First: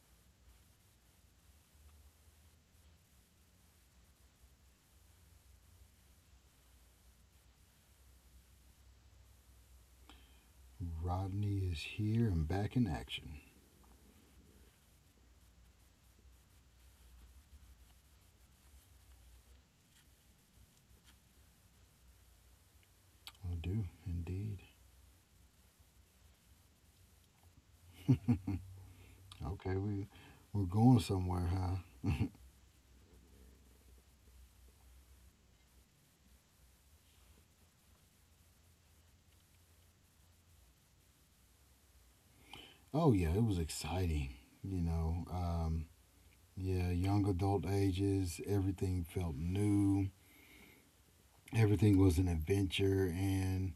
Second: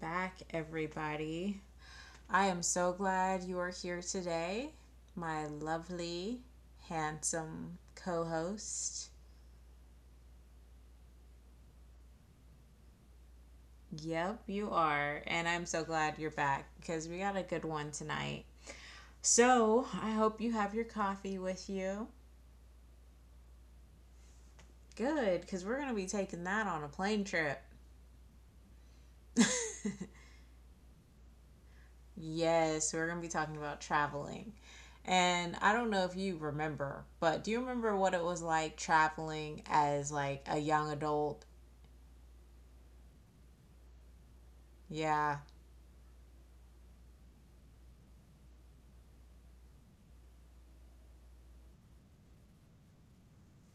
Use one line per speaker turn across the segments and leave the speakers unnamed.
back, everybody. I am so glad you are here today. My lovely, handsome co host.
Rodney is here and back in action.
Yep, you are. And I'm so glad you're back because we got a good one tonight. So I hope you have your coffee with you.
I do indeed.
Good, because we're going to be taking that on a plane trip.
Okay, we're going somewhere, huh?
Yes, so we're going to be talking about traveling. And I don't know if you remember, but do you remember what it was like traveling as like a young adult?
Oh yeah, it was exciting. You know,
Yeah.
um, yeah, young adult ages, everything felt new. Everything was an adventure, and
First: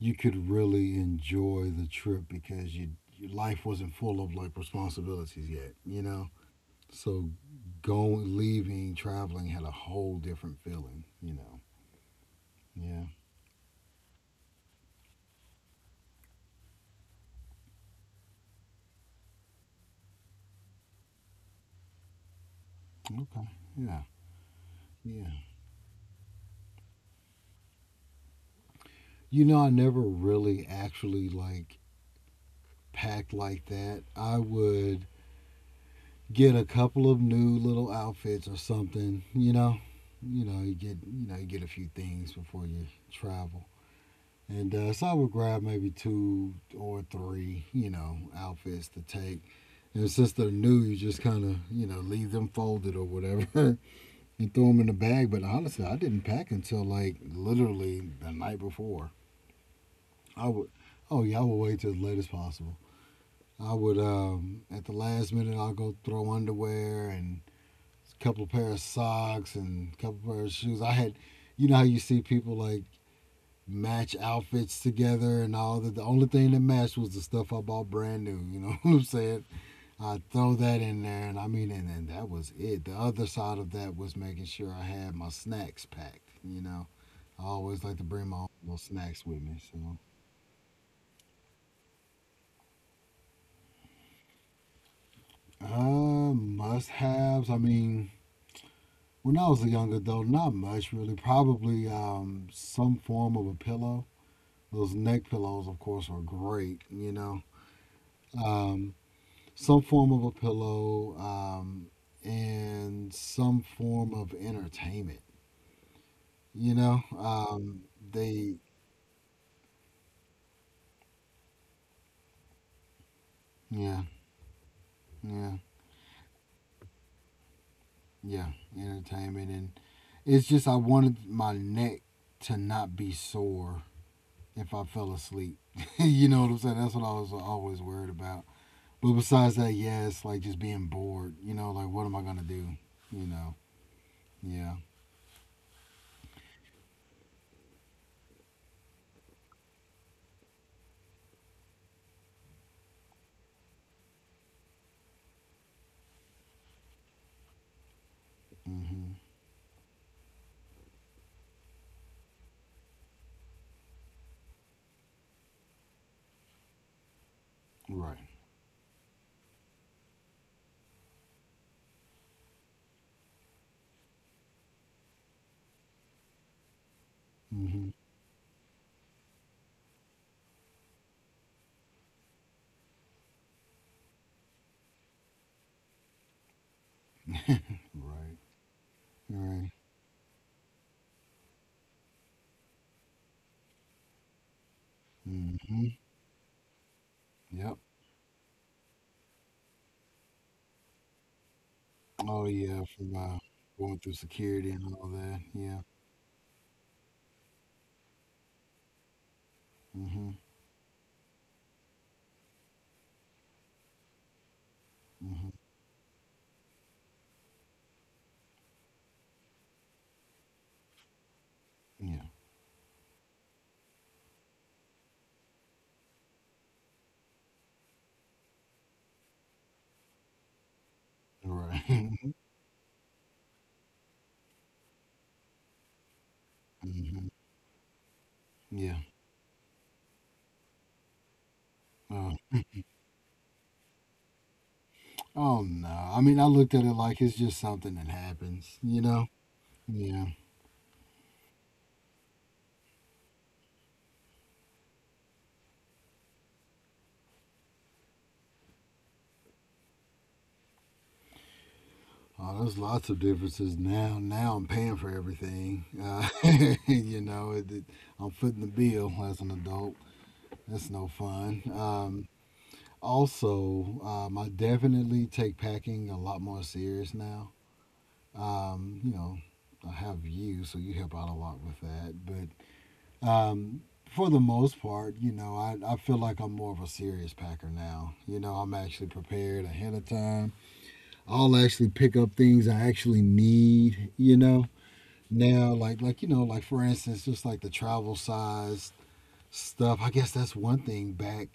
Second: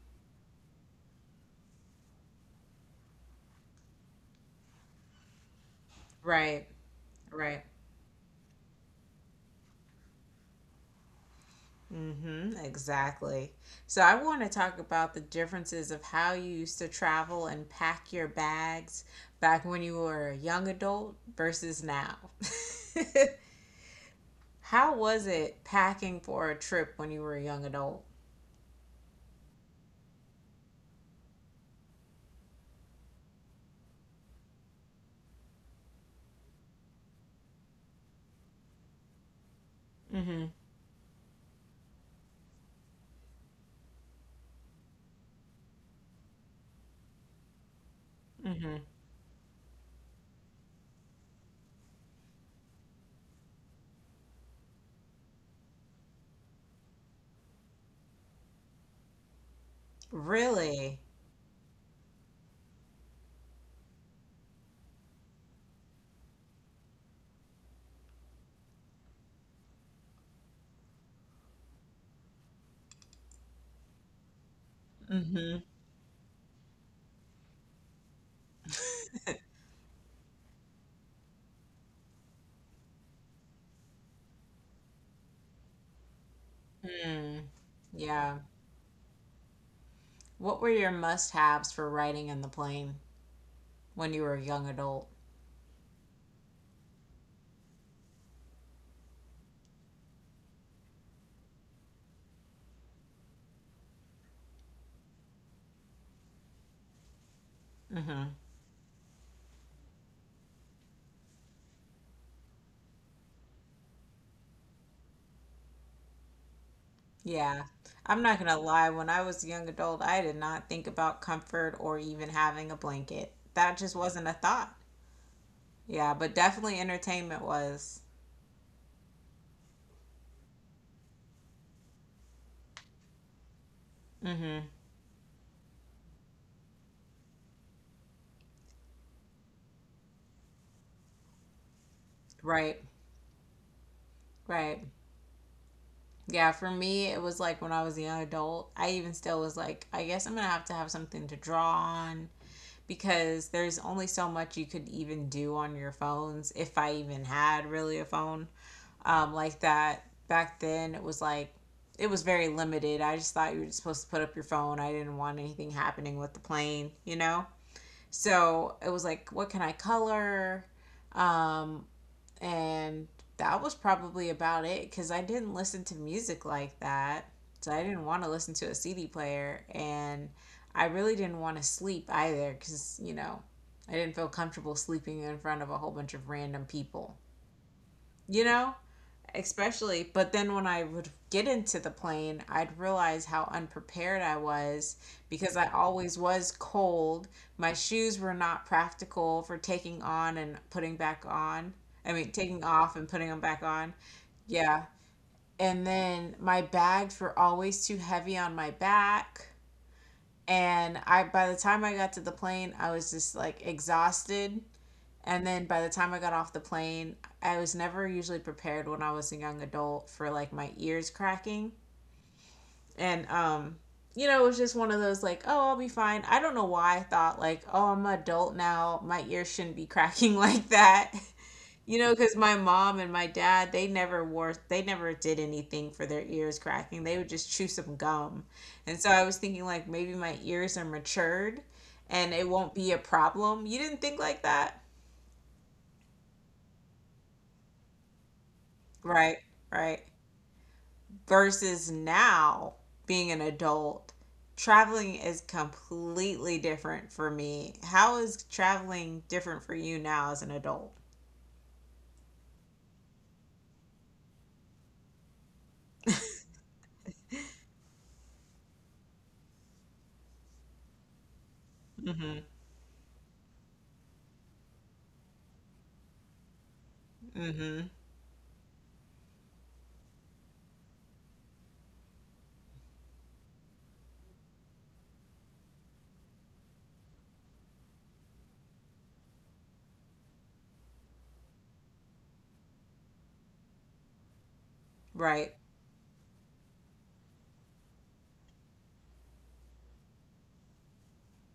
you could really enjoy the trip because your life wasn't full of like responsibilities yet.
Right,
So
right.
going, leaving, traveling had a whole different feeling.
Mm-hmm,
Yeah,
exactly. So I want to talk about the differences of how you used to travel and pack your bags back when you were a young adult versus now.
okay, yeah.
How was
Yeah.
it packing for a trip when you were a young adult?
You know, I never really actually like packed like that. I would get a couple of new little outfits or something, you know. You
Mm-hmm.
know, you get you get a few things before you travel. And so I would grab maybe two or three, you know,
Mm-hmm.
outfits to take. And since they're new, you just kind of, you know, leave them folded or whatever and throw them in the bag. But honestly, I didn't pack until like literally the night before. I would.
Really?
Oh yeah, I would wait till as late as possible. I would at the last minute I'll go throw underwear and a couple pair of socks and a couple pair of shoes. I had, you know how you see people like match outfits together and all that. The only thing that matched was the stuff I bought brand new. You know what I'm saying? I throw that in there, and I mean, and that was it. The other side of that was making sure I had my snacks packed. You know,
Hmm.
I always like to bring my
Yeah.
own little snacks with me. So
What were your must-haves for riding in the plane when you were a young adult?
Must haves. I mean, when I was a young adult, not much really. Probably some form of a pillow. Those neck pillows, of course, are great, you know.
Hmm.
Um, some form of a pillow and some form of entertainment, you know.
Yeah. I'm not
They,
gonna lie, when I was a young adult, I did not think about comfort or even having a blanket. That just
yeah,
wasn't a thought.
yeah,
Yeah, but definitely entertainment was.
yeah, entertainment. And it's just, I wanted my neck to not be sore
Hmm.
if I fell asleep. You know what I'm saying? That's what I was always worried about. But besides that, yeah, it's like just being bored. You know, like what am I gonna do?
Right.
You know? Yeah.
Right. Yeah, for me, it was like when I was a young adult, I even still was like, I guess I'm gonna have to have something to draw on, because there's only so much you could even do on your phones if I even had really a phone
Hmm.
like that. Back then, it was like it was very limited. I just thought you were supposed to put up your phone. I didn't want anything happening with the plane, you know?
Right.
So it was like, what can I color? Um, and that was probably about it because I didn't listen to music like that. So I
Hmm.
didn't want to listen to a CD player, and I really didn't want to sleep either because, you know, I didn't feel comfortable sleeping in front of a whole bunch of random people,
Right.
you know?
Right.
Especially. But then when I would get into the plane, I'd realize how unprepared I was, because I
Hmm.
always was cold, my
Yep.
shoes were not practical for taking on and putting back on. I mean,
Oh
taking
yeah,
off and
from
putting them back on.
going through security
Yeah.
and all that. Yeah.
And then my bags were always too heavy on my back,
Hmm.
and I by the time I got to the plane, I was just like exhausted. And
Hmm.
then by the time I got off the plane, I was never usually prepared when I was a young adult for like my ears cracking.
Yeah.
And it was just one of those like, oh, I'll be fine. I don't know why I thought like, oh, I'm an adult now. My ears shouldn't be cracking like that. You
Right.
know, because my mom and my dad, they never did anything for their ears cracking. They would
Hmm.
just chew some gum.
Yeah.
And so I was thinking, like, maybe my ears are matured
Uh,
and it won't be a problem. You didn't think like that?
oh no. I mean, I looked at it like it's just something that happens. You know?
Right, right.
Yeah.
Versus now being an adult, traveling is completely different for me. How is traveling different for you now as an adult?
Oh, there's lots of differences now. Now I'm paying for everything. You know, I'm footing the bill as an adult. That's no fun.
Mm-hmm.
Also, I definitely take packing a lot more serious now.
Mm-hmm.
You know, I have you, so you help out a lot with that. But um, for the most part, you know, I feel like I'm more of a serious packer now. You know, I'm actually prepared ahead of time. I'll actually pick up things I actually need, you know.
Right.
Now like you know, like for instance, just like the travel size stuff, I guess that's one thing. Back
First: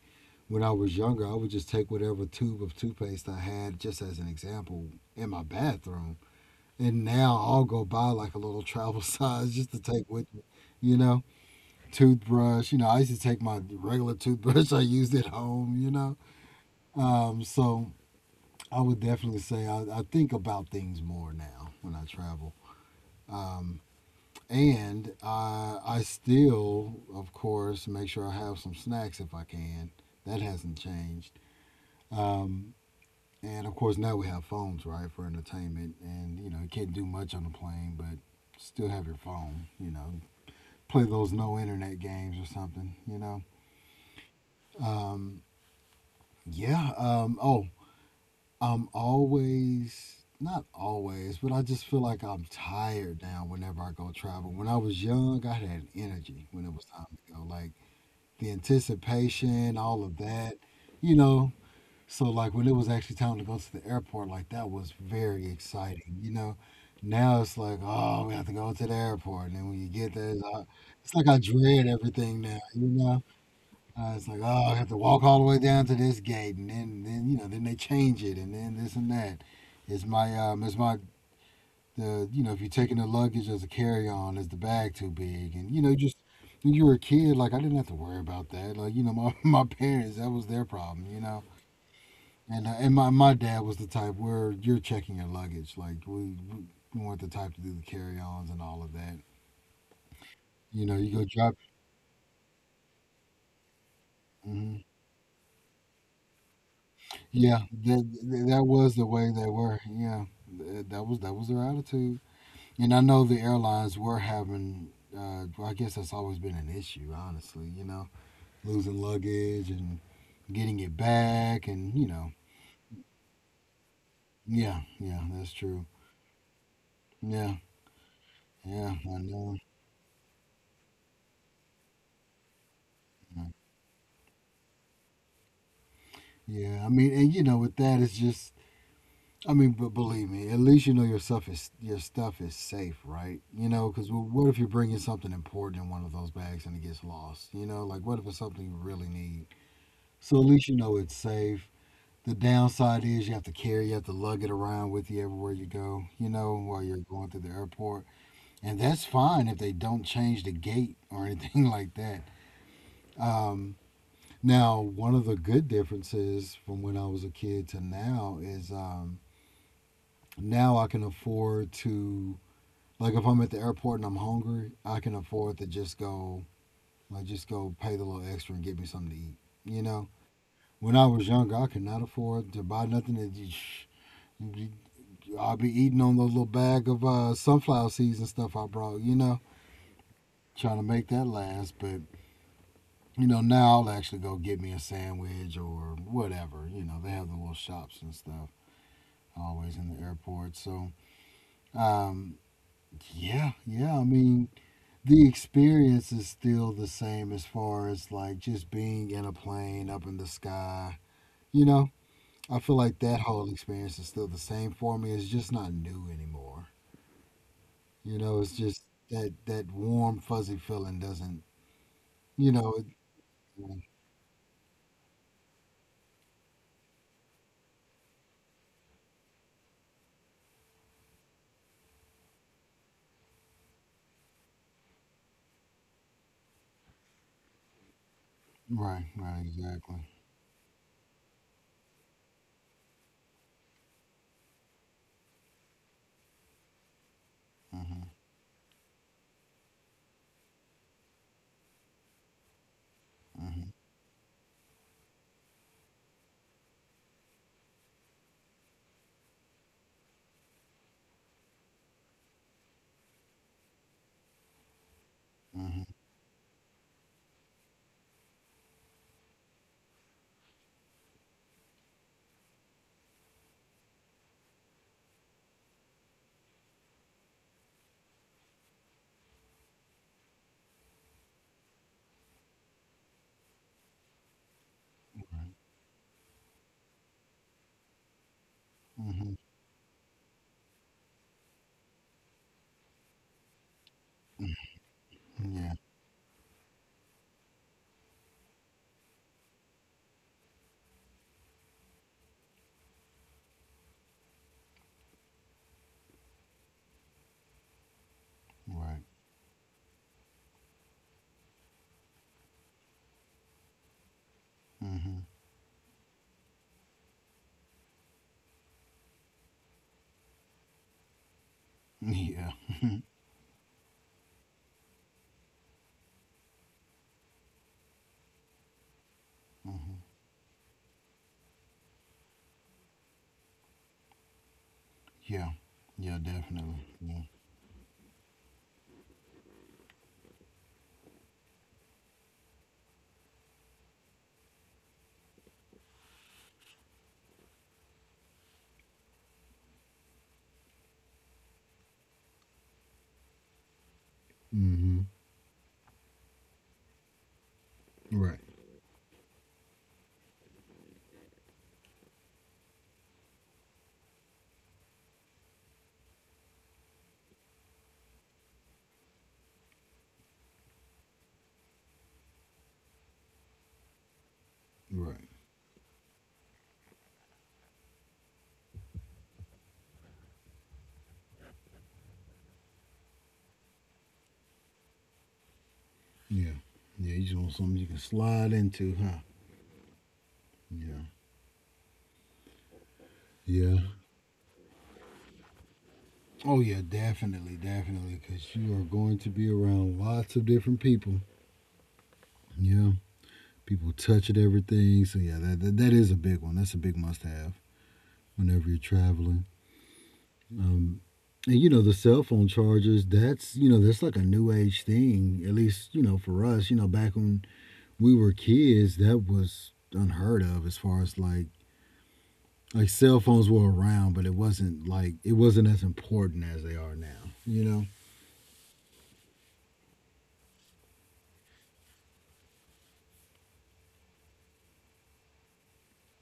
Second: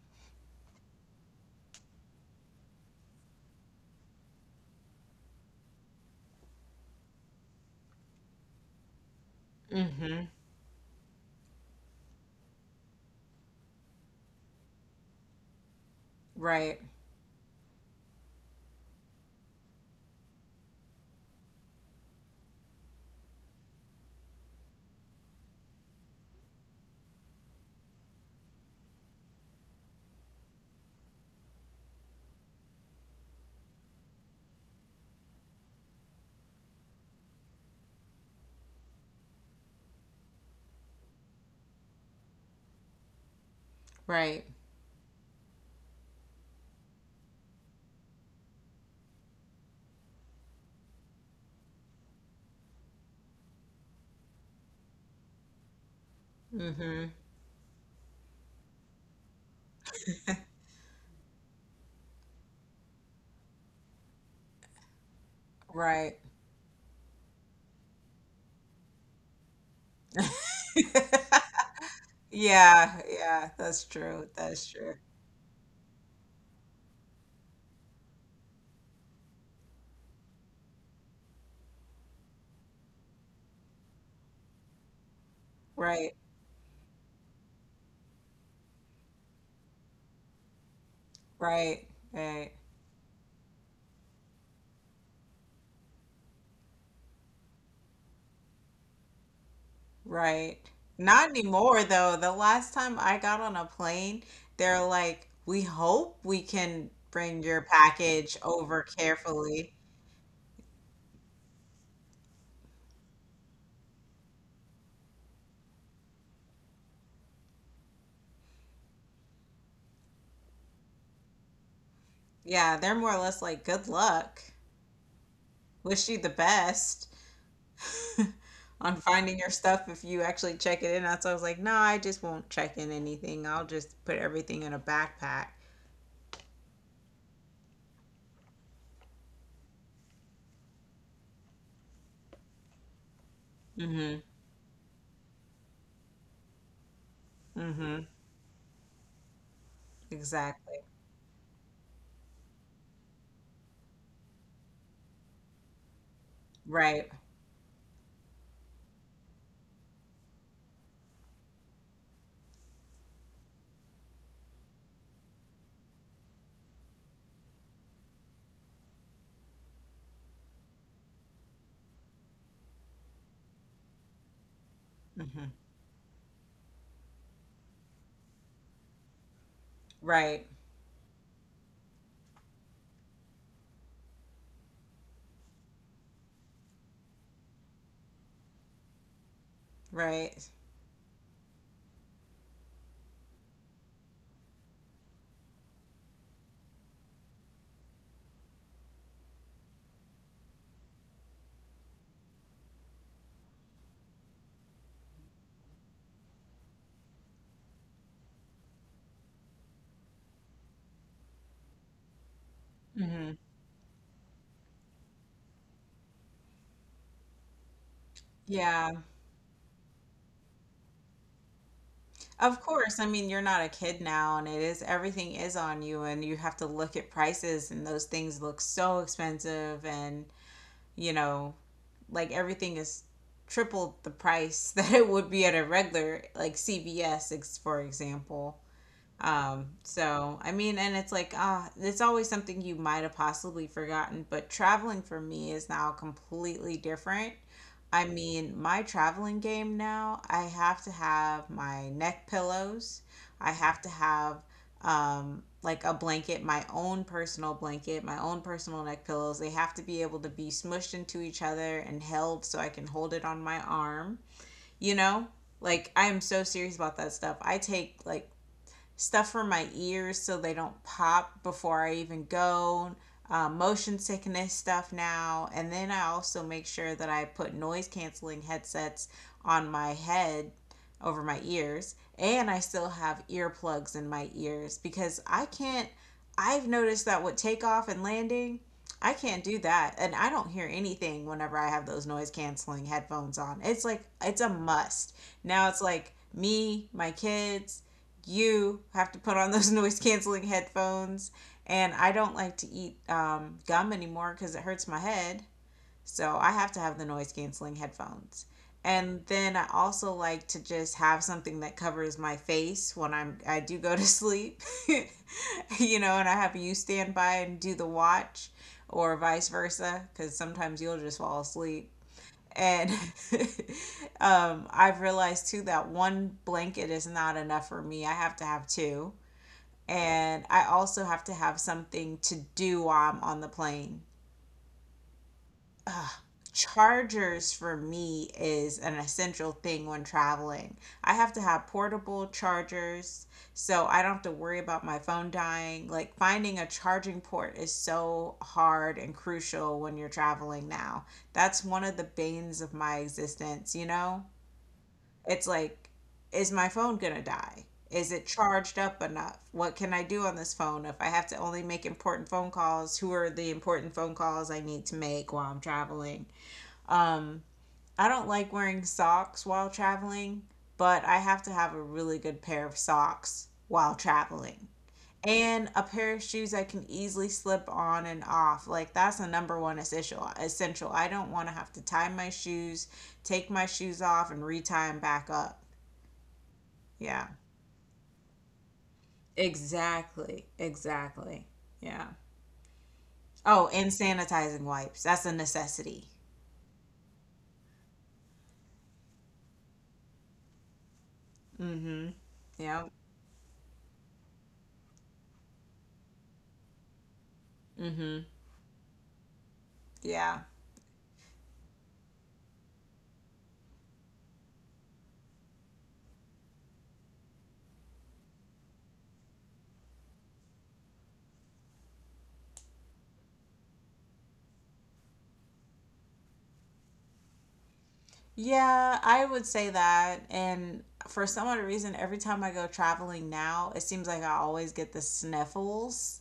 when I was younger, I would just take whatever tube of toothpaste I had, just as an example, in my bathroom, and now I'll go buy like a little travel size just to take
Mm-hmm.
with me, you know. Toothbrush, you know, I used to take my regular toothbrush I used at home, you know.
Right,
So I would definitely say I think about things more now when I travel. Um, and I still, of course, make sure I have some snacks if I can. That hasn't changed. Um, and of course, now we have phones, right, for entertainment. And you know, you can't do much on the plane, but still have your phone. You know, play those no internet games or something. You know.
right,
Um, yeah. Oh, I'm always. Not always, but I just feel like I'm tired now whenever I go travel. When I was young, I had energy when it was
mm-hmm,
time to go. Like, the anticipation, all of that, you know. So like when it was actually time to go to the airport, like that was very exciting,
right.
you know. Now it's like, oh, we have to go to the airport, and then when you get there, it's like I dread everything now, you
Yeah,
know.
yeah, that's true.
It's like, oh,
That's
I have
true.
to walk all the way down to this gate, and then you know, then they change it, and then this and that. Is my the you know, if you're taking the luggage as a carry-on, is the bag too big? And you know,
Right,
just when you were a kid, like I didn't have to worry about that, like, you know, my, my parents, that was their problem, you know.
right, right.
And and my dad was the type where you're checking your luggage, like we weren't the type to do the carry-ons and all of that,
Right.
you know. You go
Not
drop.
anymore, though. The last time I got on a plane,
Hmm.
they're like, we hope we can bring
Yeah,
your package
that
over
was the way they
carefully.
were, yeah. That was their attitude. And I know the airlines were having well, I guess that's always been an issue, honestly, you know. Losing luggage and getting it back, and you know,
Yeah, they're more or less like, good luck.
yeah, yeah, that's true.
Wish you the best
Yeah, yeah,
on
I
finding your
know.
stuff if you actually check it in. That's why I was like, no, I just won't check in anything. I'll just put everything in a backpack.
Yeah, I mean, and you know, with that, it's just, I mean, but believe me, at least you know your stuff is safe, right? You know, because
Mm-hmm.
what if you're bringing something important in one of those bags and it gets lost? You know, like
Mm-hmm.
what if it's something you really need? So at least you
Exactly.
know it's safe. The downside is you have to carry, you have to lug it around with you everywhere you go. You know, while you're
Right.
going through the airport. And that's fine if they don't change the gate or anything like that. Um, Now, one of the good differences from when I was a kid to now is now I can afford to, like, if I'm at the airport and I'm hungry, I can
Mm-hmm.
afford to just go, like, just go pay the little extra and get me something to eat. You know,
Right.
when I was younger, I could not afford to buy nothing that you. I'll be eating on the little bag of sunflower seeds and stuff I brought, you know,
Right.
trying to make that last. But you know, now I'll actually go get me a sandwich or whatever. You know, they have the little shops and stuff always in the airport. So, um, yeah, yeah. I mean, the experience is still the same as far as like just being in a plane up in the sky. You know, I feel like that
Mm-hmm.
whole experience is still the same for me. It's just not new anymore. You know, it's just
Yeah.
that that warm fuzzy feeling doesn't. You
Of
know, it,
course, I mean, you're not a kid now, and it is everything is on you, and you have to look at prices, and those things look so expensive, and you know, like everything is triple the price that it would be at a regular, like CVS, for example.
right, right, exactly.
So I mean, and it's like, it's always something you might have possibly forgotten, but traveling for me is now completely different. I
Hmm.
mean, my traveling game now, I have to have my neck pillows. I
Hmm.
have to have like a blanket, my own personal blanket, my own personal neck pillows. They have to be able to be smushed into each other and held so I can hold it on my arm, you know?
Hmm.
Like I am so serious about that stuff. I take like stuff for my ears so they don't pop before I even go. Motion sickness stuff now, and then I also make sure that I put noise canceling headsets on my head over my ears, and I still have earplugs in my ears because I can't. I've noticed that with takeoff and landing, I
Mhm.
can't do that, and I don't hear anything whenever I have those noise canceling headphones on. It's like it's a must. Now
Yeah.
it's like me, my kids, you have to put on those noise canceling headphones. And I don't like to eat gum anymore because it hurts my head. So I have to have the noise canceling headphones.
Right.
And then I also like to just have something that covers my face when I do go to sleep.
Mhm.
And I have you stand by and do the watch or vice versa cuz sometimes you'll just fall asleep.
Yeah.
And I've realized too that one blanket is not enough for me. I have to have two.
Mhm.
And I also have to have something to do while I'm on the plane.
Yeah.
Ugh.
Yeah. Definitely. Yeah.
Chargers for me is an essential thing when traveling. I have to have portable chargers so I don't have to worry about my phone dying. Like finding a charging port is so hard and crucial when you're traveling now. That's one of the banes of my existence, you know?
Mhm.
It's like, is my phone gonna die? Is it
Right.
charged up enough? What can I do on this phone if I have to only make important phone calls? Who are the important phone calls I need to make while I'm traveling? Um, I don't like wearing socks while traveling, but I have to have a really good pair of socks while traveling.
Right.
And a pair of shoes I can easily slip on and off. Like that's the number one essential. I don't want to have to tie my shoes, take my shoes off and re tie them back up.
Yeah. Yeah. You
Yeah.
just want something you can slide into, huh?
Exactly.
Yeah.
Exactly. Yeah. Oh,
Yeah.
and sanitizing wipes. That's a necessity.
Oh yeah. Definitely. Definitely. Because you are going to be around lots of different people.
Mm-hmm. Yeah.
Yeah. People touch at everything. So yeah, that is a big one. That's a big must-have
Mm-hmm.
whenever you're traveling.
Yeah.
Um, and you know, the cell phone chargers. That's, you know, that's like a new age thing. At least, you know, for us. You know, back when we were kids, that was unheard of, as far as like cell phones were around, but it wasn't like it wasn't as important as they are now. You know.
Yeah, I would say that. And for some odd reason, every time I go traveling now, it seems like I always get the sniffles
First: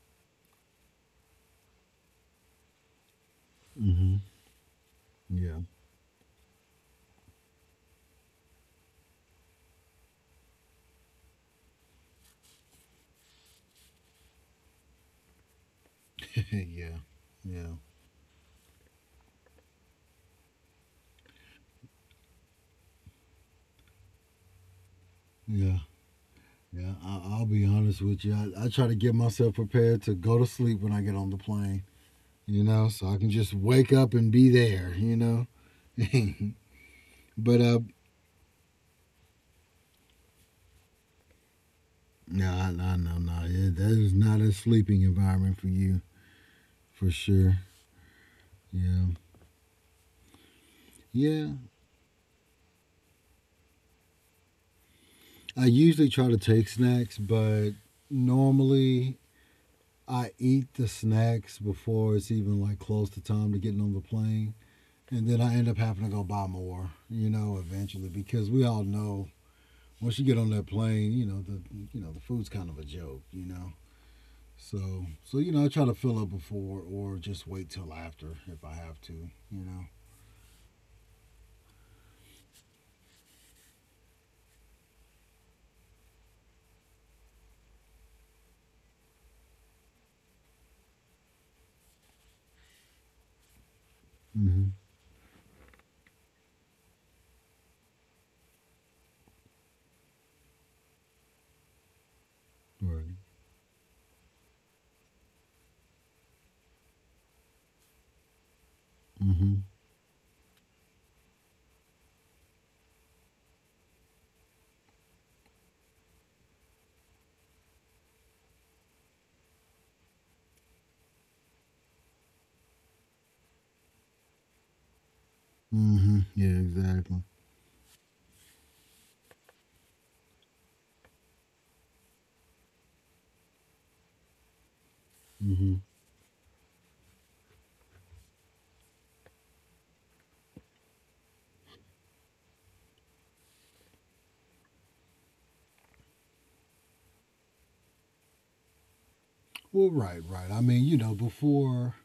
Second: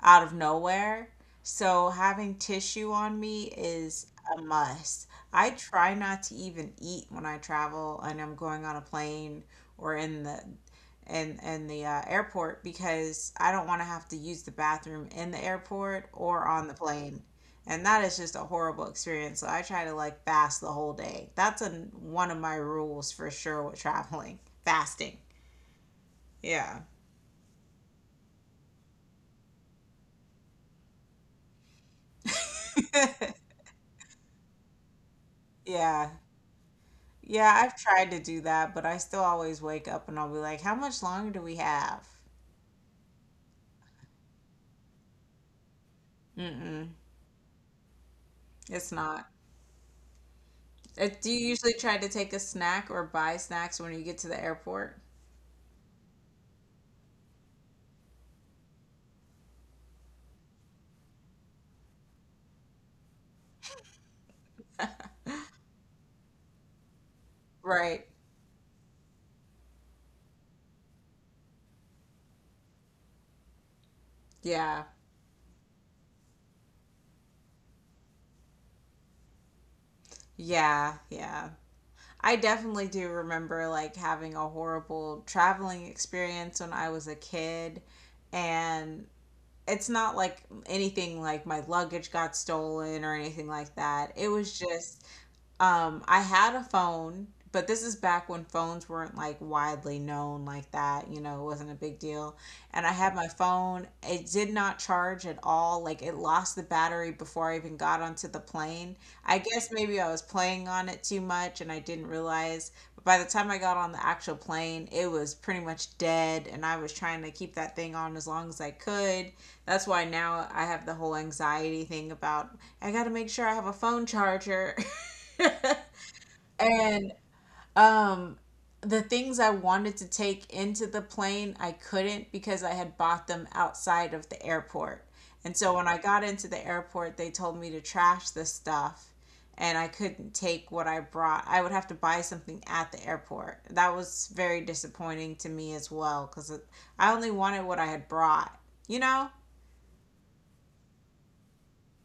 out of nowhere. So having tissue on me is
Hmm.
a must. I
Yeah.
try not to even eat when I travel and I'm going on a plane or in the airport, because I don't want to have to use the bathroom in the airport or on the
Yeah.
plane,
Yeah.
and that is just a horrible experience. So I try to like fast the whole day. That's one of my rules for sure with traveling. Fasting.
Yeah.
Yeah.
Yeah. I'll be honest with you. I try to get myself prepared to go to sleep when I get on the plane. You know, so I can just wake up and be there. You know.
Yeah. Yeah.
but
I've tried to do that, but I still always wake up and I'll be like, how much longer do we have?
No, I know, no, yeah, that is not a sleeping environment for you,
Mm-mm.
for sure.
It's
Yeah,
not. Do
yeah.
you usually try to take a snack or buy snacks when you get to the airport?
I usually try to take snacks, but normally I eat the snacks before it's even like close to time to getting on the plane, and then I end up having to go buy more, you know,
Right.
eventually, because we all know once you get on that plane, you know, the food's kind of a joke, you know.
Yeah.
So you know, I try to fill up before or just wait till after if I have to, you know.
Yeah. Yeah. I definitely do remember like having a horrible traveling experience when I was a kid, and it's not like anything like my luggage got stolen or anything like that. It was
Mm-hmm.
just I had a phone, but this is back when phones weren't like widely known like that, it wasn't a big deal. And I had
Right.
my phone, it did not charge at all. Like it lost the battery before I even got onto the plane. I
Mm-hmm.
guess maybe I was playing on it too much and I didn't realize. But by the time I got on the actual plane, it was pretty much dead and I was trying to keep that thing on as long as I could. That's why now I have the whole anxiety thing about I got to make sure I have a phone charger.
Mm-hmm. Yeah,
And
exactly.
um the things I wanted to take into the plane, I couldn't because I had bought them outside of the airport. And
Mm-hmm.
so when I got into the airport, they told me to trash the stuff and I couldn't take what I brought. I would have to buy something at the airport. That was very disappointing to me as well cuz I only wanted what I had brought, you know?
Well, right, right. I mean, you know, before,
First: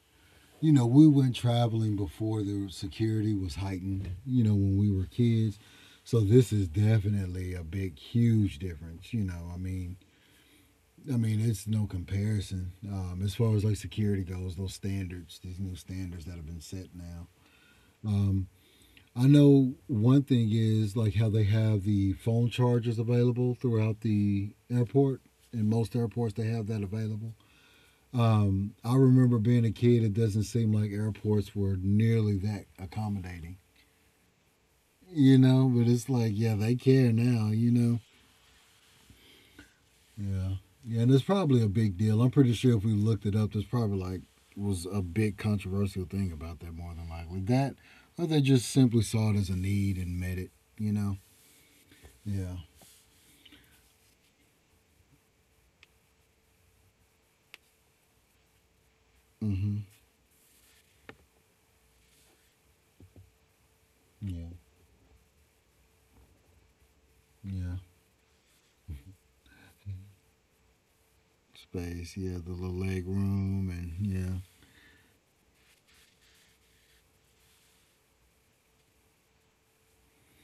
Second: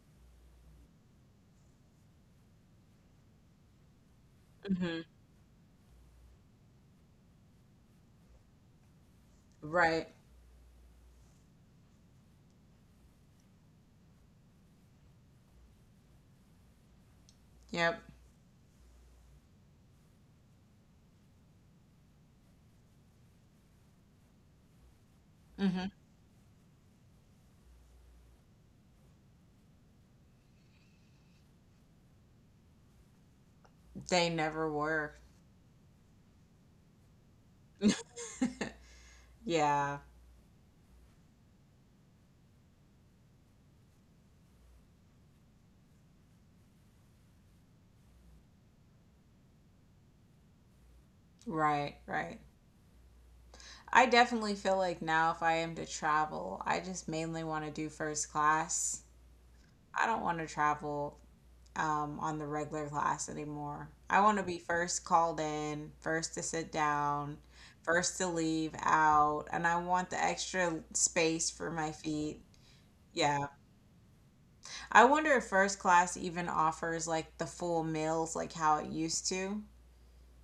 you know, we went traveling before the security was heightened, you know, when we
Hmm.
were kids. So this is definitely a big, huge difference. You know,
Right.
I mean, it's no comparison as far as like security goes. Those standards, these new standards that have been set now.
Yep.
Um, I know one thing is like how they have the phone chargers available throughout the airport. In
Mhm.
most airports, they have that available. I remember being a kid, it doesn't seem like airports were nearly that accommodating,
They never were.
you know, but it's like, yeah, they care now, you know?
Yeah.
Yeah. Yeah, and it's probably a big deal. I'm pretty sure if we looked it up, there's probably like was a big controversial thing about that more than likely. That, or they just simply saw it as a need and met it, you know?
Right, right.
Yeah.
I definitely feel like now if I am to travel, I just mainly want to do first class.
Mm hmm.
I don't want to travel on the regular class anymore. I want to
Yeah,
be first called in, first to sit down,
yeah.
first to leave out, and I want the extra space for my
Space, yeah,
feet.
the little leg
Yeah.
room, and yeah.
I wonder if first class even offers like the full meals like how it used to,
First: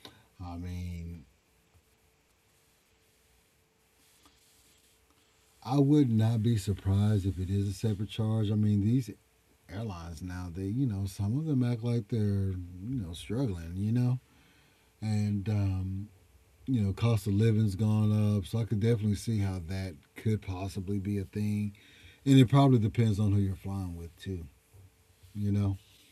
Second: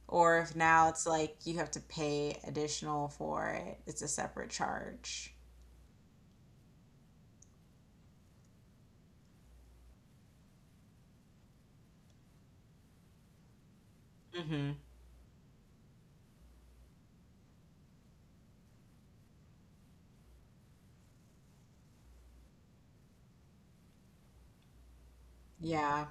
or
I
if now it's
mean,
like you have to pay additional for it. It's a separate charge.
I would not be surprised if it is a separate charge. I mean, these airlines now, they, you know, some of them act like they're, you know, struggling, you know,
Hmm.
and you know, cost of living's gone up, so I could definitely see how that could possibly be a thing. And it probably depends on who you're flying with too, you know.
Yeah.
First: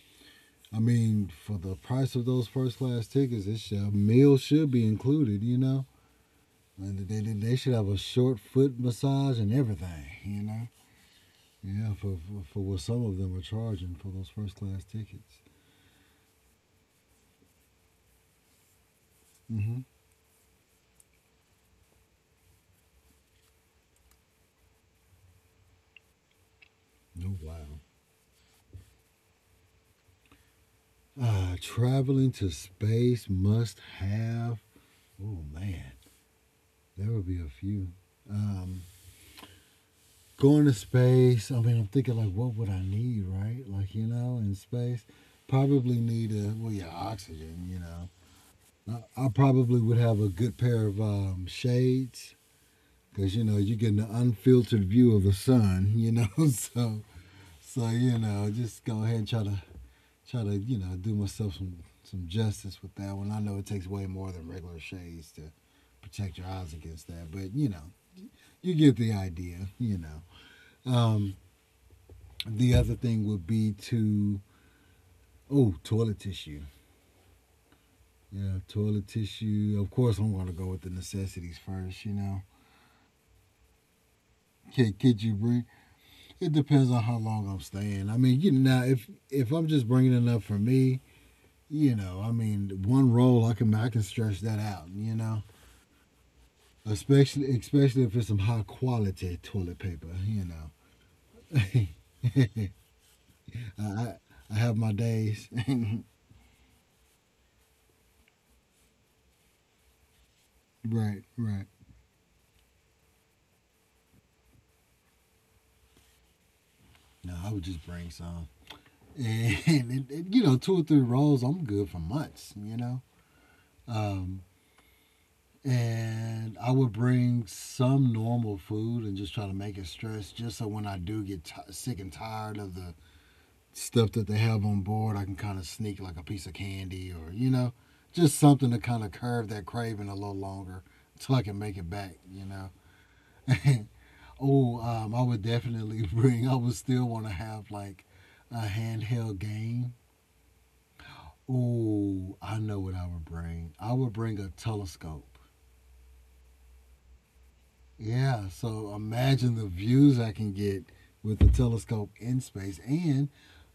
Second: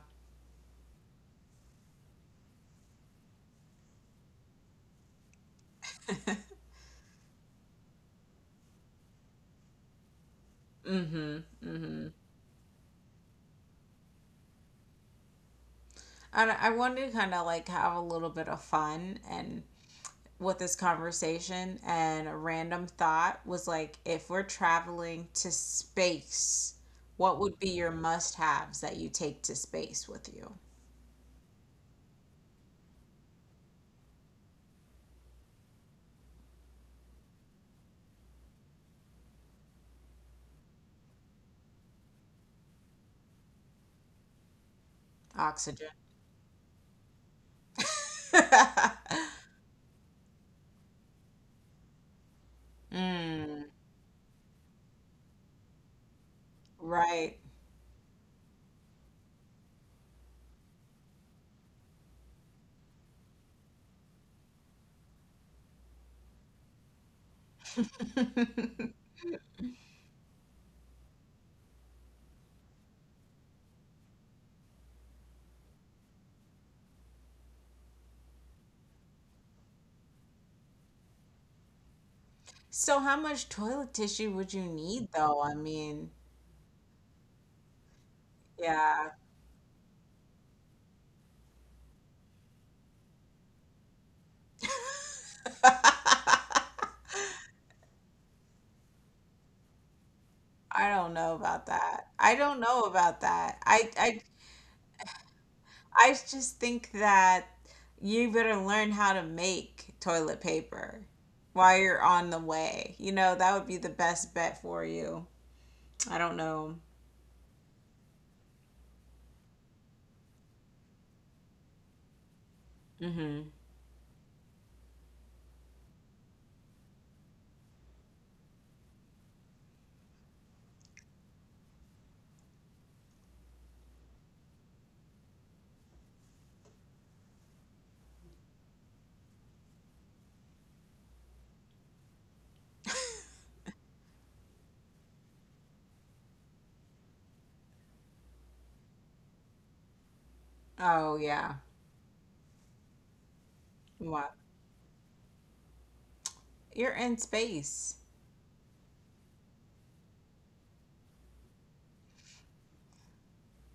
I mean, for the price of those first class tickets, it should, meal should be included, you know. They should have a short foot massage and everything, you know?
Mm-hmm.
Yeah, for what some of them are charging for those first class tickets.
And I wanted to kind of like have a little bit of fun and
Mm-hmm.
with this conversation, and a random thought was like if we're traveling to space,
Oh,
what would be
wow.
your must-haves that you take to space with you?
Traveling to space must have. Oh, man. There would be a few. Um, Going to space, I mean, I'm thinking, like, what would I need, right? Like, you know, in space,
Oxygen.
probably need a, well, yeah, oxygen, you know. I probably would have a good pair of shades because you know
Mm,
you get an unfiltered view of the sun. You know, so
right.
so you know, just go ahead and try to you know do myself some justice with that one. I know it takes way more than regular shades to protect your eyes against that, but you know, you get the idea. You know, um, the other thing would be to oh toilet tissue. Yeah, toilet tissue. Of course, I'm gonna go with the necessities first. You know,
So how much toilet tissue would you
could
need
could you
though? I
bring
mean,
it depends on how long I'm staying. I mean, you know, if
yeah.
if I'm just bringing enough for me, you know, I mean, one roll I can stretch that out, you know,
I
especially if it's some high quality toilet paper, you know.
don't know about
I,
that. I don't know about that. I
I
I
have my days.
I just think that you better learn how to make toilet paper
Right, right.
while you're on the way. You know, that would be the best bet for you. I don't know.
No, I would just bring some, and you know, two or three rolls, I'm good for months, you know.
Hmm.
Um, and I would bring some normal food and just try to make it stress, just so when I do get ti sick and tired of the stuff that they have on board, I can kind of sneak like a piece of candy or you know, just something to kind of curb that craving a little longer until I can make it back. You know. Oh, I would definitely bring. I would still want to have like a handheld game.
Oh, yeah.
Oh, I know what I would bring. I would
What?
bring a telescope.
You're in space.
Yeah, so imagine the views I can get with the telescope in space. And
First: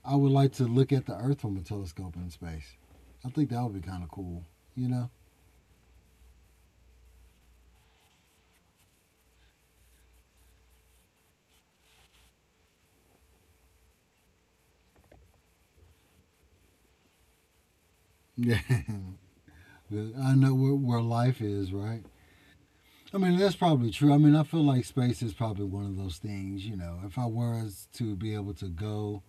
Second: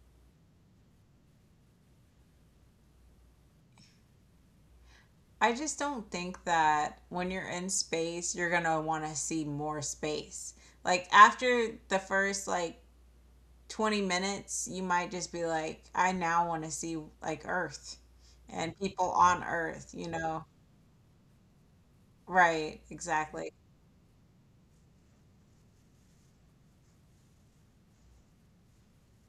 I would like to look at the Earth from a telescope in space. I think that would be kind of cool, you know?
I just don't think that when you're in space, you're going to want to see more space. Like, after the first, like, 20 minutes, you might just be like, I now want to see, like, Earth
Yeah.
and people on Earth, you
I
know?
know where life is, right?
Right,
I mean,
exactly.
that's probably true. I mean, I feel like space is probably one of those things, you know, if I was to be able to go,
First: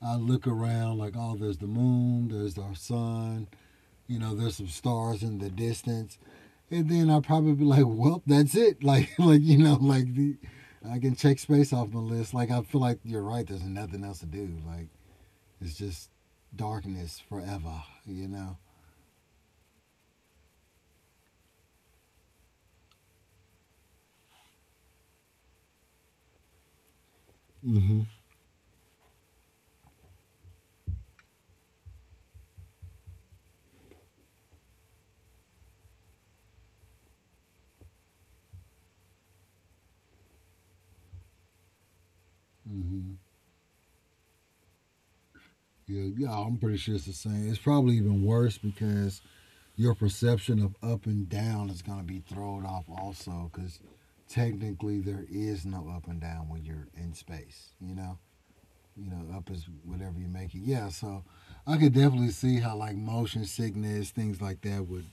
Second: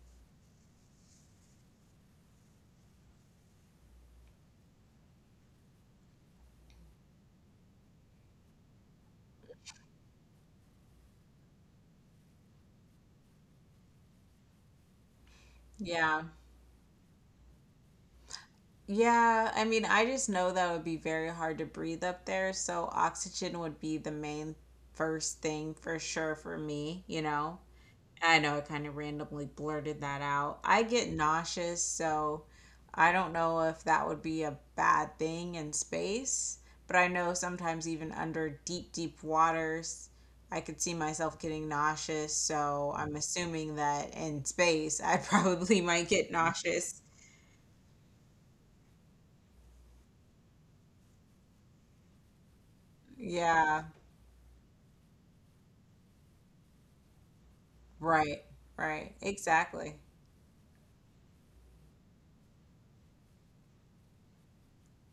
I look around like, oh, there's the moon, there's our sun, you know, there's some stars in the distance, and then I'll probably be like, "Well, that's it." Like you know, like the, I can check space off my list. Like, I feel like you're right. There's nothing else to do. Like, it's just
Yeah.
darkness forever. You know.
Yeah, I mean, I just know that would be very hard to breathe up there, so oxygen would be the main first thing for sure for me, you know?
Mm-hmm.
I know I kind of randomly blurted that out. I get nauseous, so I don't know if that would be a bad thing in space, but I know sometimes even under deep, deep waters, I could see myself getting nauseous, so I'm
Hmm.
assuming that in space, I probably might
Yeah,
get
yeah, I'm pretty sure
nauseous.
it's the same. It's probably even worse because your perception of up and down is going to be thrown off also because
Yeah,
technically there is no up and down when you're in space, you know?
right,
You
right,
know, up is
exactly.
whatever you make it. Yeah, so I could definitely see how like motion sickness, things like that would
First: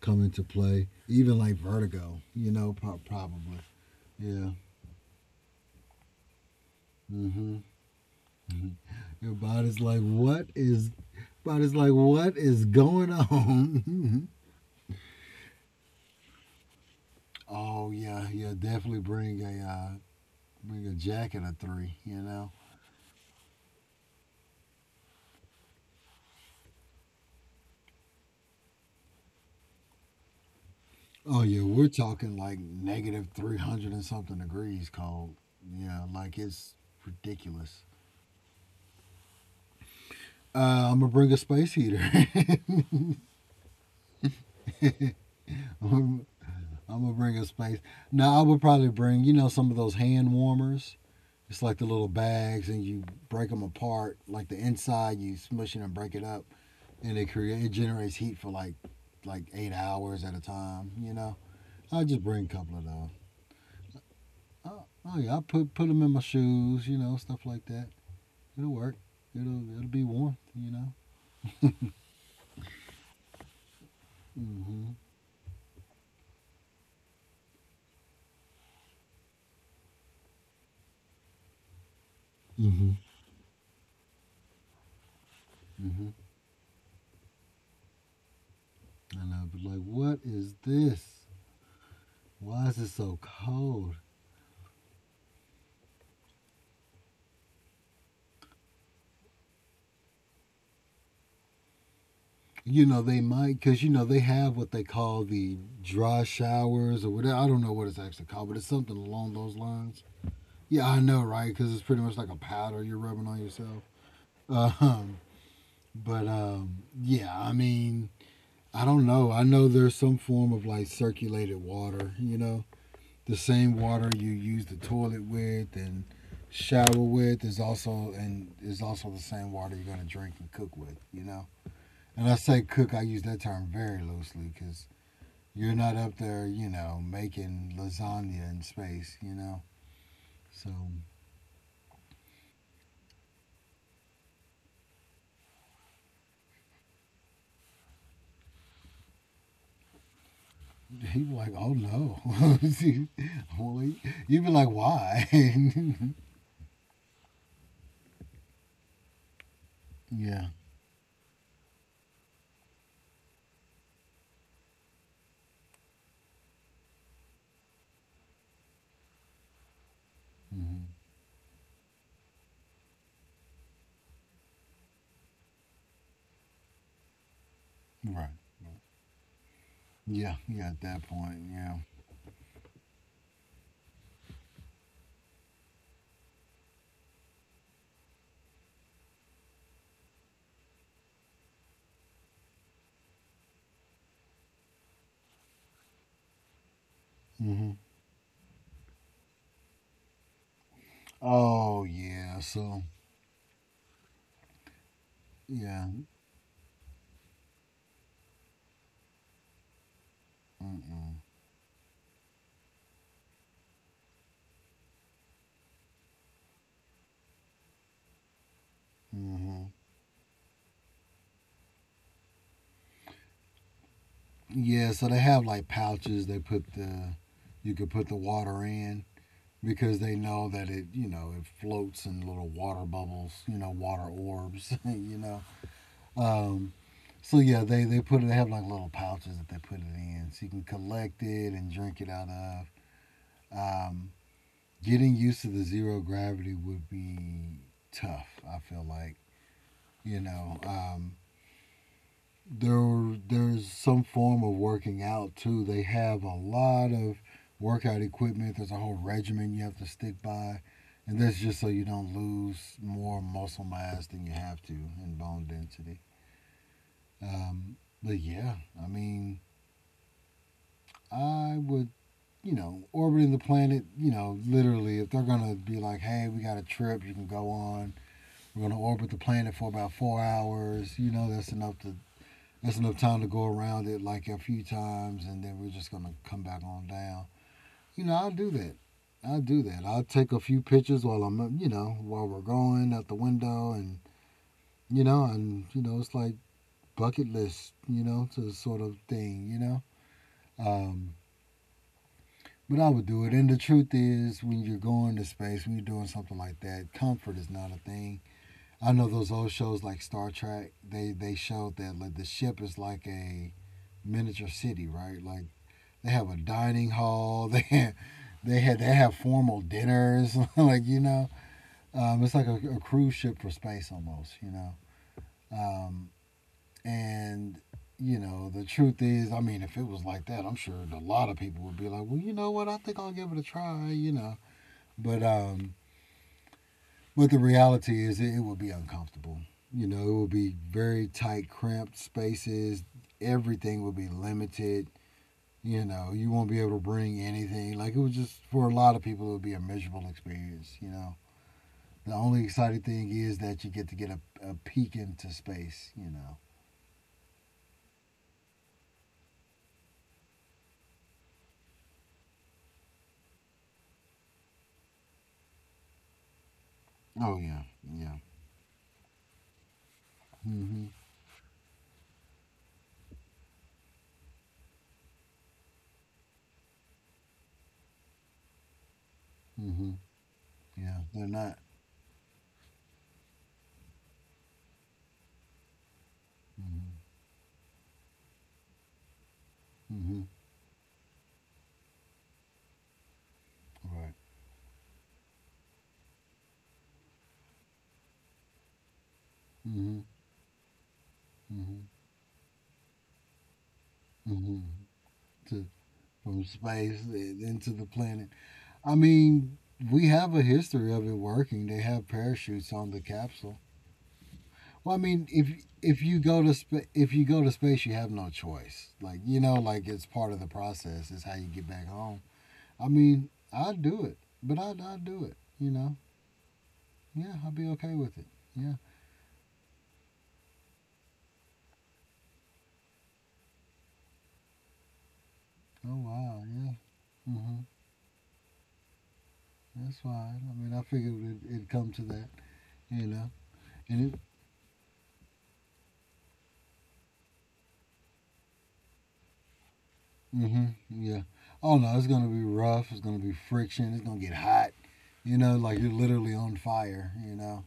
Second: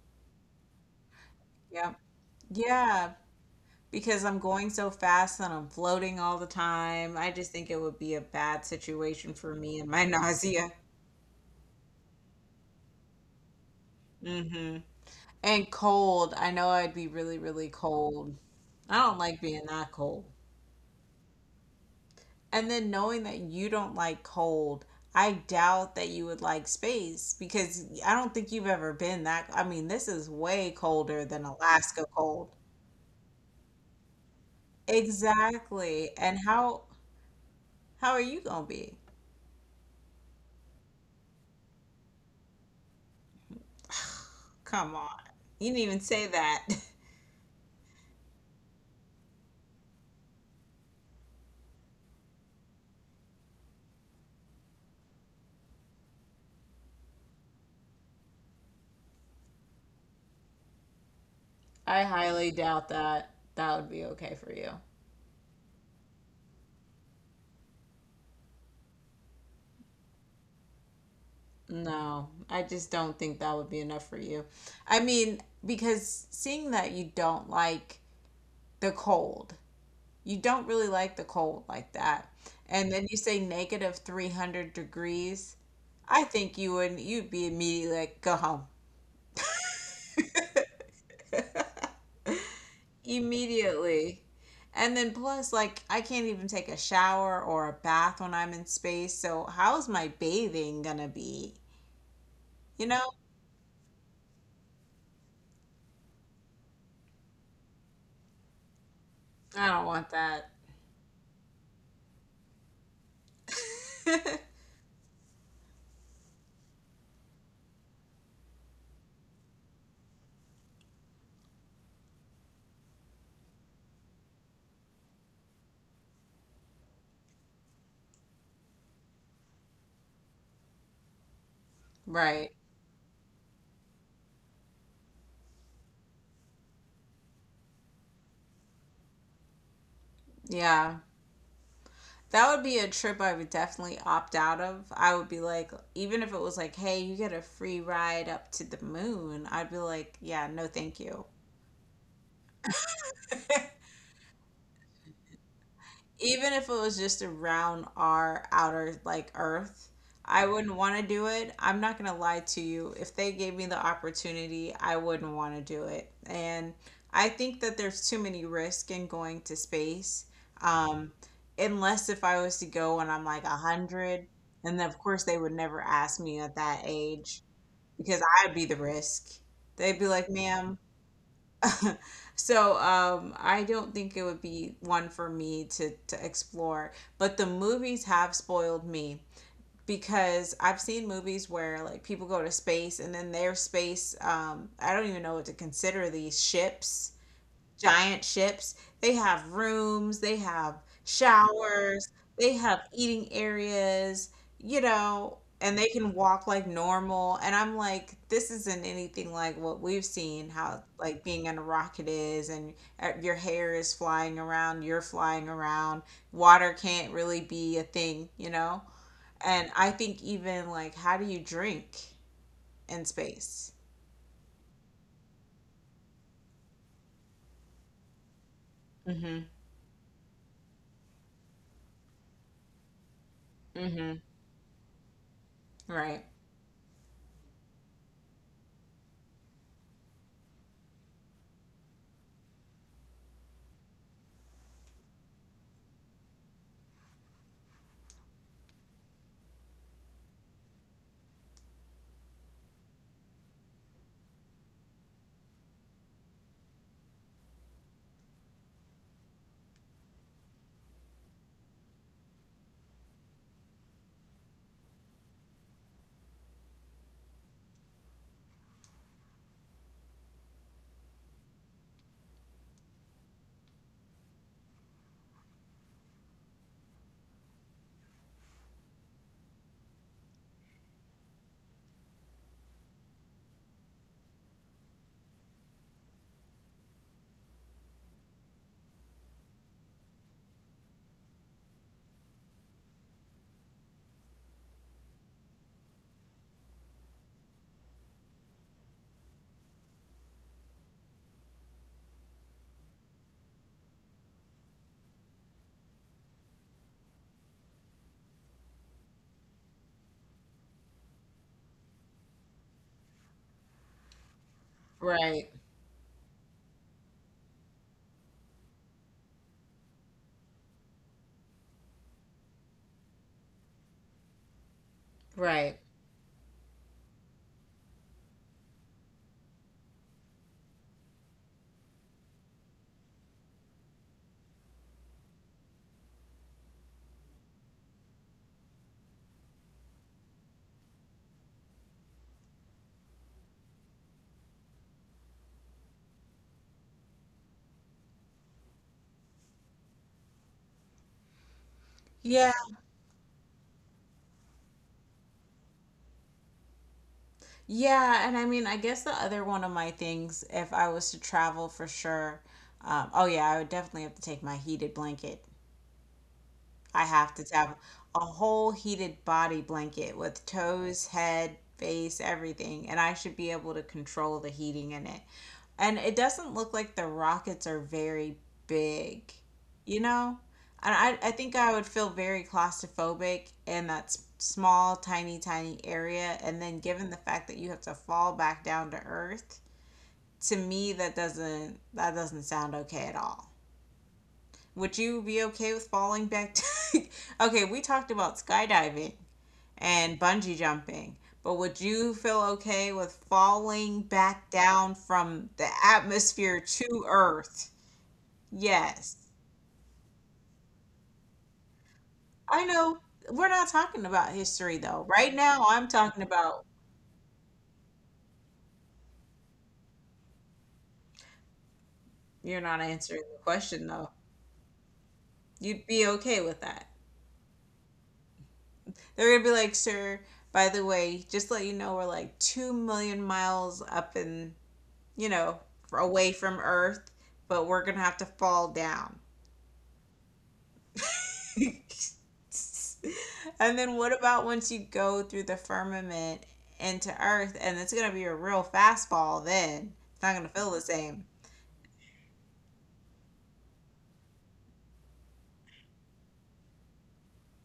come into play. Even like
Yep.
vertigo, you know,
Yeah,
probably.
because I'm
Yeah.
going so fast and I'm floating all the time. I just
Mm-hmm.
think it would be a bad
Your
situation for me
body's
and
like,
my
what
nausea.
is? Body's like, what is going on?
Hmm. And cold. I know I'd be really, really
Oh yeah,
cold.
yeah.
I
Definitely
don't
bring
like being
a
that cold.
bring a jacket of three. You know.
And then knowing that you don't like cold, I doubt that you would like space because I don't think you've ever been that. I mean, this is way colder
Oh
than
yeah, we're
Alaska
talking
cold.
like negative -300 and something degrees cold. Yeah,
Exactly. And
like it's ridiculous.
how are you gonna be?
I'm gonna bring a space heater.
Come on. You didn't even say
I'm,
that.
I'm gonna bring a space. Now I would probably bring, you know, some of those hand warmers. It's like the little bags, and you break them apart. Like the inside, you smush it and break it up, and it create it generates heat for like 8 hours at a time. You know,
I
I just bring a
highly
couple of
doubt
those.
that that would be okay for you.
Oh, oh yeah, I put them in my shoes. You know, stuff like that. It'll work. It'll be warm. You know.
No, I just don't think that would be enough for you.
Mhm.
I mean, because seeing that you don't like the cold, you don't really like the cold like that. And
Mm-hmm.
then you say negative 300 degrees,
Mhm.
I think you'd be immediately like go home.
I know, but like, what is this? Why is it so cold?
Immediately. And then plus like I can't even take a shower or a bath when I'm in space. So how's my bathing gonna be?
You
You
know,
know?
they might, because, you know, they have what they call the dry showers or whatever. I don't know what it's actually called, but it's something along those
I don't
lines.
want that.
Yeah, I know, right? Because it's pretty much like a powder you're rubbing on yourself. Um, but yeah, I mean, I don't know. I know there's some form of like circulated water, you know, the same water you use the toilet with and shower with is also and is also the same water you're going to drink and cook with, you know. And I
Right.
say cook, I use that term very loosely because you're not up there, you know, making lasagna in space, you know. So
Yeah. That would be a trip I would definitely opt out of. I would be like, even if it was like, hey, you get a free ride up to the moon, I'd be like, yeah, no, thank
he
you.
was like, oh no. Well, you'd be like, why?
Even if it was just around our outer like Earth,
Yeah.
I wouldn't want to do it. I'm not going to lie to you, if they gave me the opportunity I wouldn't want to do it. And I think that there's too many risks in going to space,
Mm-hmm.
um, unless if I was to go and I'm like a 100, and then of course they would never ask me at that age because
Right.
I'd be the risk. They'd be like,
Yeah. Yeah.
ma'am.
At that point, yeah.
So I don't think it would be one for me to explore. But the movies have spoiled me because I've seen movies where like people go to space and then their space I don't even know what to consider these ships,
Mm-hmm.
giant ships. They have rooms, they have
Oh
showers,
yeah.
they have
So
eating areas, you know, and
yeah.
they can walk like normal. And I'm like, this isn't anything like what we've seen, how
Mm-mm.
like being in a rocket is, and your hair is flying around, you're flying around, water can't really be a thing, you know?
Mm-hmm.
And I think even like, how do you drink in space?
Yeah. So they have like pouches. They put the you could put the water in,
Mm-hmm.
because they know that it you know it floats in little water bubbles you know water
Mm-hmm.
orbs you know
Right.
um, so yeah they put it they have like little pouches that they put it in so you can collect it and drink it out of. um, Getting used to the zero gravity would be tough I feel like you know there's some form of working out too. They have a lot of workout equipment. There's a whole regimen you have to stick by, and that's just so you don't lose more muscle mass than you have to and bone density. Um, but yeah, I mean, I would you know orbiting the planet. You know, literally, if they're gonna be like, hey, we got a trip you can go on. We're gonna orbit the planet for about 4 hours. You know, that's enough to that's enough time to go around it like a few times, and then we're just gonna come back on down. You know, I'll do that. I'll do that. I'll take a few pictures while I'm, you know, while we're going out the window, and you know, it's like bucket list, you know, to sort of thing, you know. Um, but I would do it. And the truth is, when you're going to space, when you're doing something like that, comfort is not a thing. I know those old shows like Star Trek. They showed that like the ship is like a miniature city, right? Like
Right.
they have a dining hall. They had they have formal dinners. Like you know, it's like a cruise ship for space almost. You know,
Right.
um, and you know the truth is, I mean, if it was like that, I'm sure a lot of people would be like, well, you know what? I think I'll give it a try. You know, but um, but the reality is, it would be uncomfortable. You know, it would be very tight, cramped spaces. Everything would be limited. You know, you won't be able to bring anything. Like it was just for a lot of people, it would be a miserable experience. You know, the only
Yeah.
exciting thing is that you get to get a peek into space. You know.
Yeah, and I mean, I guess the other one of my things, if I was to travel for sure, oh yeah, I would definitely have to take my heated blanket. I have
Oh
to
yeah,
have
yeah.
a whole heated body blanket with
Mm-hmm.
toes, head, face, everything, and I should be able to control the heating in it. And it doesn't look like the rockets are very big,
Mm-hmm.
you know? And
Yeah,
I,
they're
I think
not.
I would feel very claustrophobic in that small, tiny, tiny area. And then
Mm-hmm.
given the fact that you have to fall back down to Earth,
Mm-hmm.
to me that doesn't sound okay at all.
Right.
Would you be okay with falling back to— okay, we talked about skydiving
Mm-hmm.
and bungee jumping. But
Mm-hmm.
would you feel okay with falling back
Mm-hmm.
down from
To,
the
from
atmosphere
space
to
into
Earth?
the planet. I
Yes.
mean, we have a history of it working. They have
I
parachutes on the
know we're
capsule.
not talking about history
Well, I
though.
mean,
Right
if
now, I'm
if you
talking
go to
about—
if you go to space, you have no choice. Like you know, like it's part of the process. It's how you get back home.
you're not
I
answering
mean,
the
I'd
question
do
though.
it, but I'd do it. You
You'd
know,
be okay with that.
yeah, I'd be okay with it. Yeah.
They're gonna be like, sir, by the way, just let you know we're like 2 million miles up and, you know,
Oh
away
wow.
from
Yeah.
Earth,
Mhm.
but we're gonna have to fall down.
That's fine. I mean, I figured it'd come to that. You know,
And then
and
what
it.
about once you go through the firmament into Earth, and it's gonna be a real fastball then. It's not gonna feel
Mhm.
the
Yeah.
same.
Oh no, it's gonna be rough. It's gonna be friction. It's gonna get hot. You know, like you're literally on fire. You know.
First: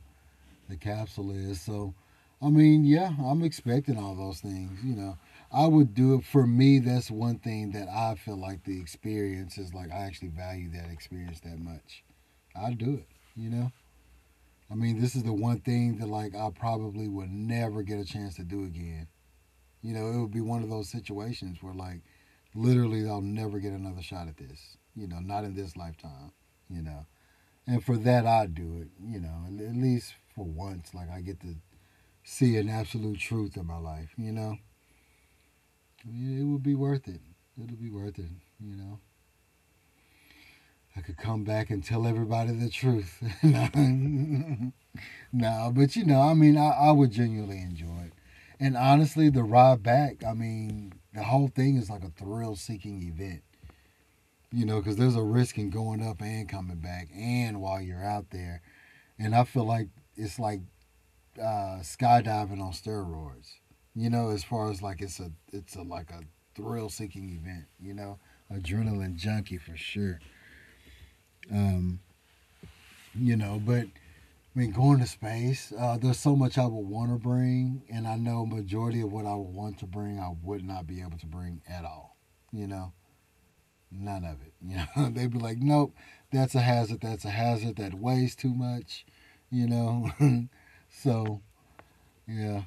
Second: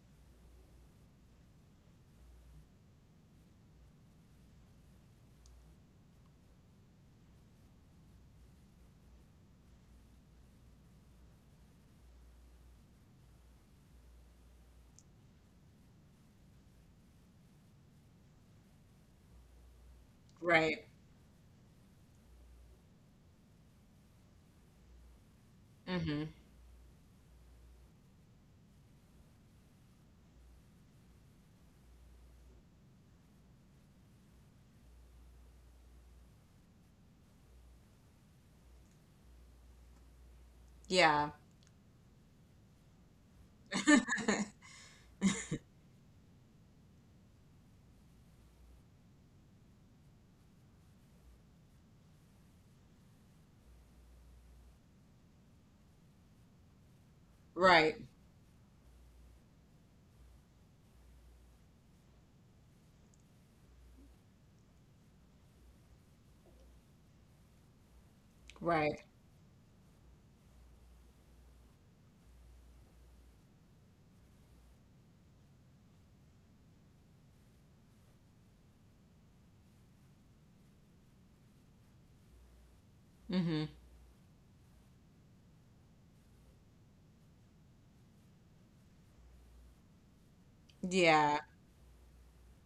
The capsule is. So, I mean, yeah, I'm expecting all those things. You know, I would do it for me. That's one thing that I feel like the experience is like. I actually value that experience that much. I would do it. You know, I mean, this is the one thing that like I probably would never get a chance to do again. You know, it would be one of
Right.
those situations where like literally I'll never get another shot at this. You know, not in this
Mm-hmm.
lifetime. You know, and for that I would do it. You know, at least for once, like I get to see an absolute truth in my life. You know, it will be worth it. It'll be worth it. You know, I could
Yeah.
come back and tell everybody the truth. No, no, but you know, I mean, I would genuinely enjoy it. And honestly, the ride back, I mean, the whole thing is like a thrill seeking event, you know, because there's a risk in going up and coming back and while
Right.
you're out there. And I feel like it's like skydiving on steroids. You know, as far as like it's a like a thrill seeking event. You know,
Right.
adrenaline junkie for sure. Um, you know, but I mean, going to space, there's so much I would want to bring, and I know majority of what I would want to bring, I would not be able to bring at all. You know,
Mm-hmm.
none of it. You know, they'd be like, nope, that's a hazard. That's a hazard. That weighs too much. You know,
Yeah.
so yeah.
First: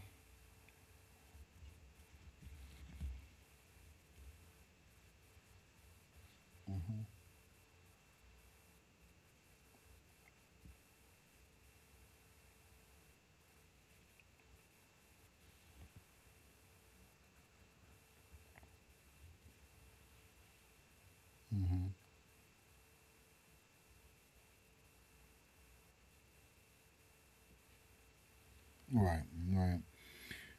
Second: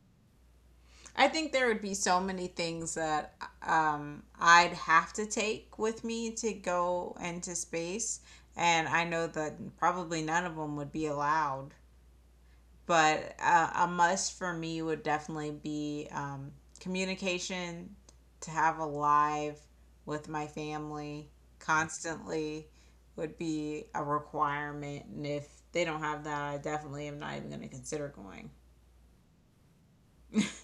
I think there would be so many things that I'd have to take with me to
Mm-hmm.
go into space, and I know that probably none of them would be allowed. But a must for me would definitely be communication, to have a live with my family
Mm-hmm.
constantly would be a requirement, and if they don't have that I definitely am not even going to consider going.
Right, right.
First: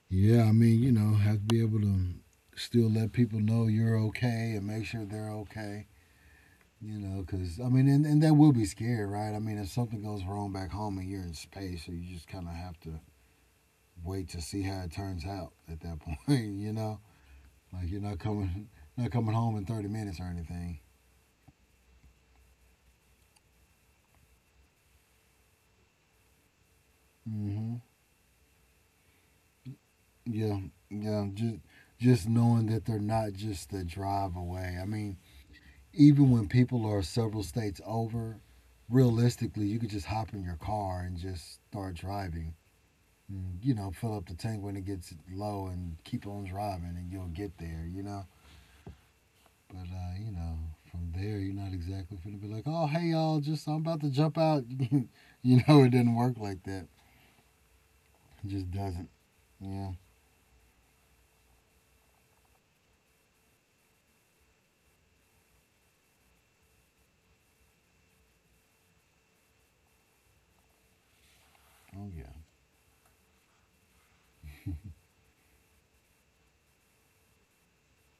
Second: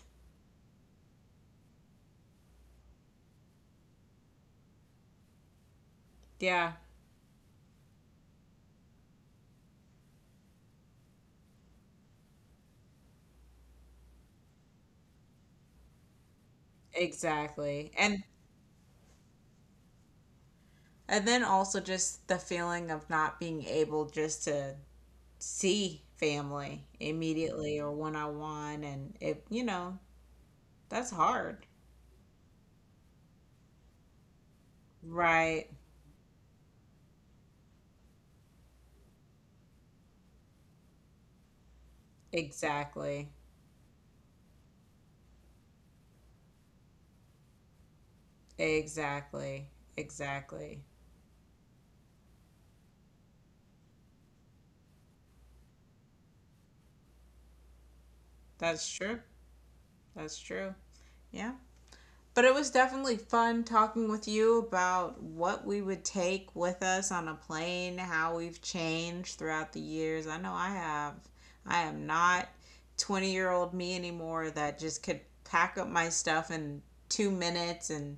Yeah, I mean, you know, have to be able to still let people know you're okay and make sure they're okay.
Yeah,
You know, because I mean, and that will be scary, right? I mean, if something goes wrong back home and you're in space, so you just kind of have to wait to see how it turns out at that point. You know, like
exactly.
you're not
and
coming, not coming home in 30 minutes or anything.
and then also just the feeling of not being able just to see family
Hmm.
immediately or one-on-one, and it, you know,
Yeah,
that's
yeah. Just
hard.
just knowing that they're not just a drive away. I mean,
Right.
even when people are several states over, realistically, you could just hop in your car and just start driving.
Exactly.
And, you know, fill up the tank when it gets low and keep on driving and you'll get there, you know?
Exactly.
But, you know,
Exactly.
from there, you're not exactly going to be like, oh, hey, y'all, just I'm about to jump out. You know, it didn't work like that. It just
That's
doesn't.
true.
Yeah.
That's true. Yeah. But it was definitely fun talking with you about what we would take with us on a plane, how we've changed throughout the years. I know I have. I am
Oh, yeah.
not 20-year-old me anymore that just could pack up my stuff in 2 minutes and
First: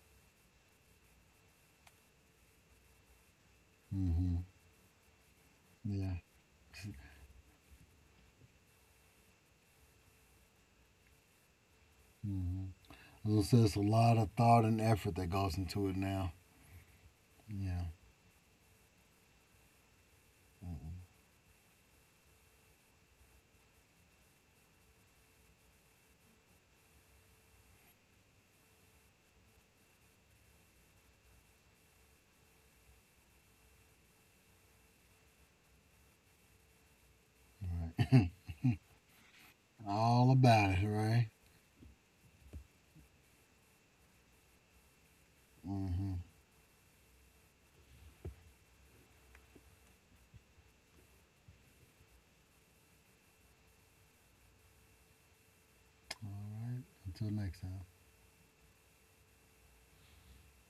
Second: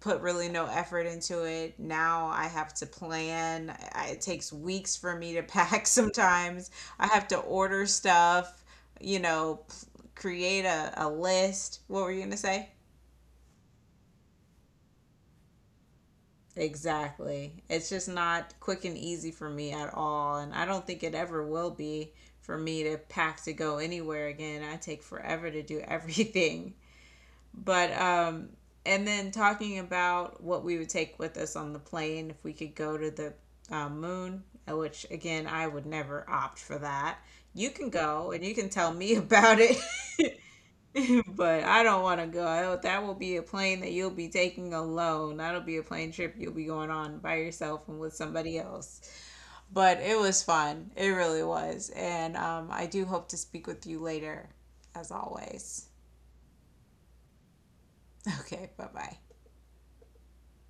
put really no effort into it. Now I have to plan. It
Hmm.
takes weeks for me to pack
Yeah.
sometimes. I have to order stuff, you know, create a list. What were you going to
Hmm.
say?
So I it's a lot of thought and effort that goes into it now.
Exactly. It's
Yeah.
just not quick and easy for me at all. And I don't
Mm-mm.
think it ever will be for me to pack to go anywhere again. I take forever to do everything. But and then talking about what we would take with us on the plane if we could go to the moon, which again I would never opt for that. You can
Right.
go and you can tell me about it,
All about it, right?
but I don't want to go. That will be a plane that you'll be taking alone. That'll be a
Mm-hmm.
plane trip you'll be going on by yourself and with somebody else. But it was fun. It really was. And I do hope to speak with you later, as always.
All right. Until next time.
Okay, bye bye.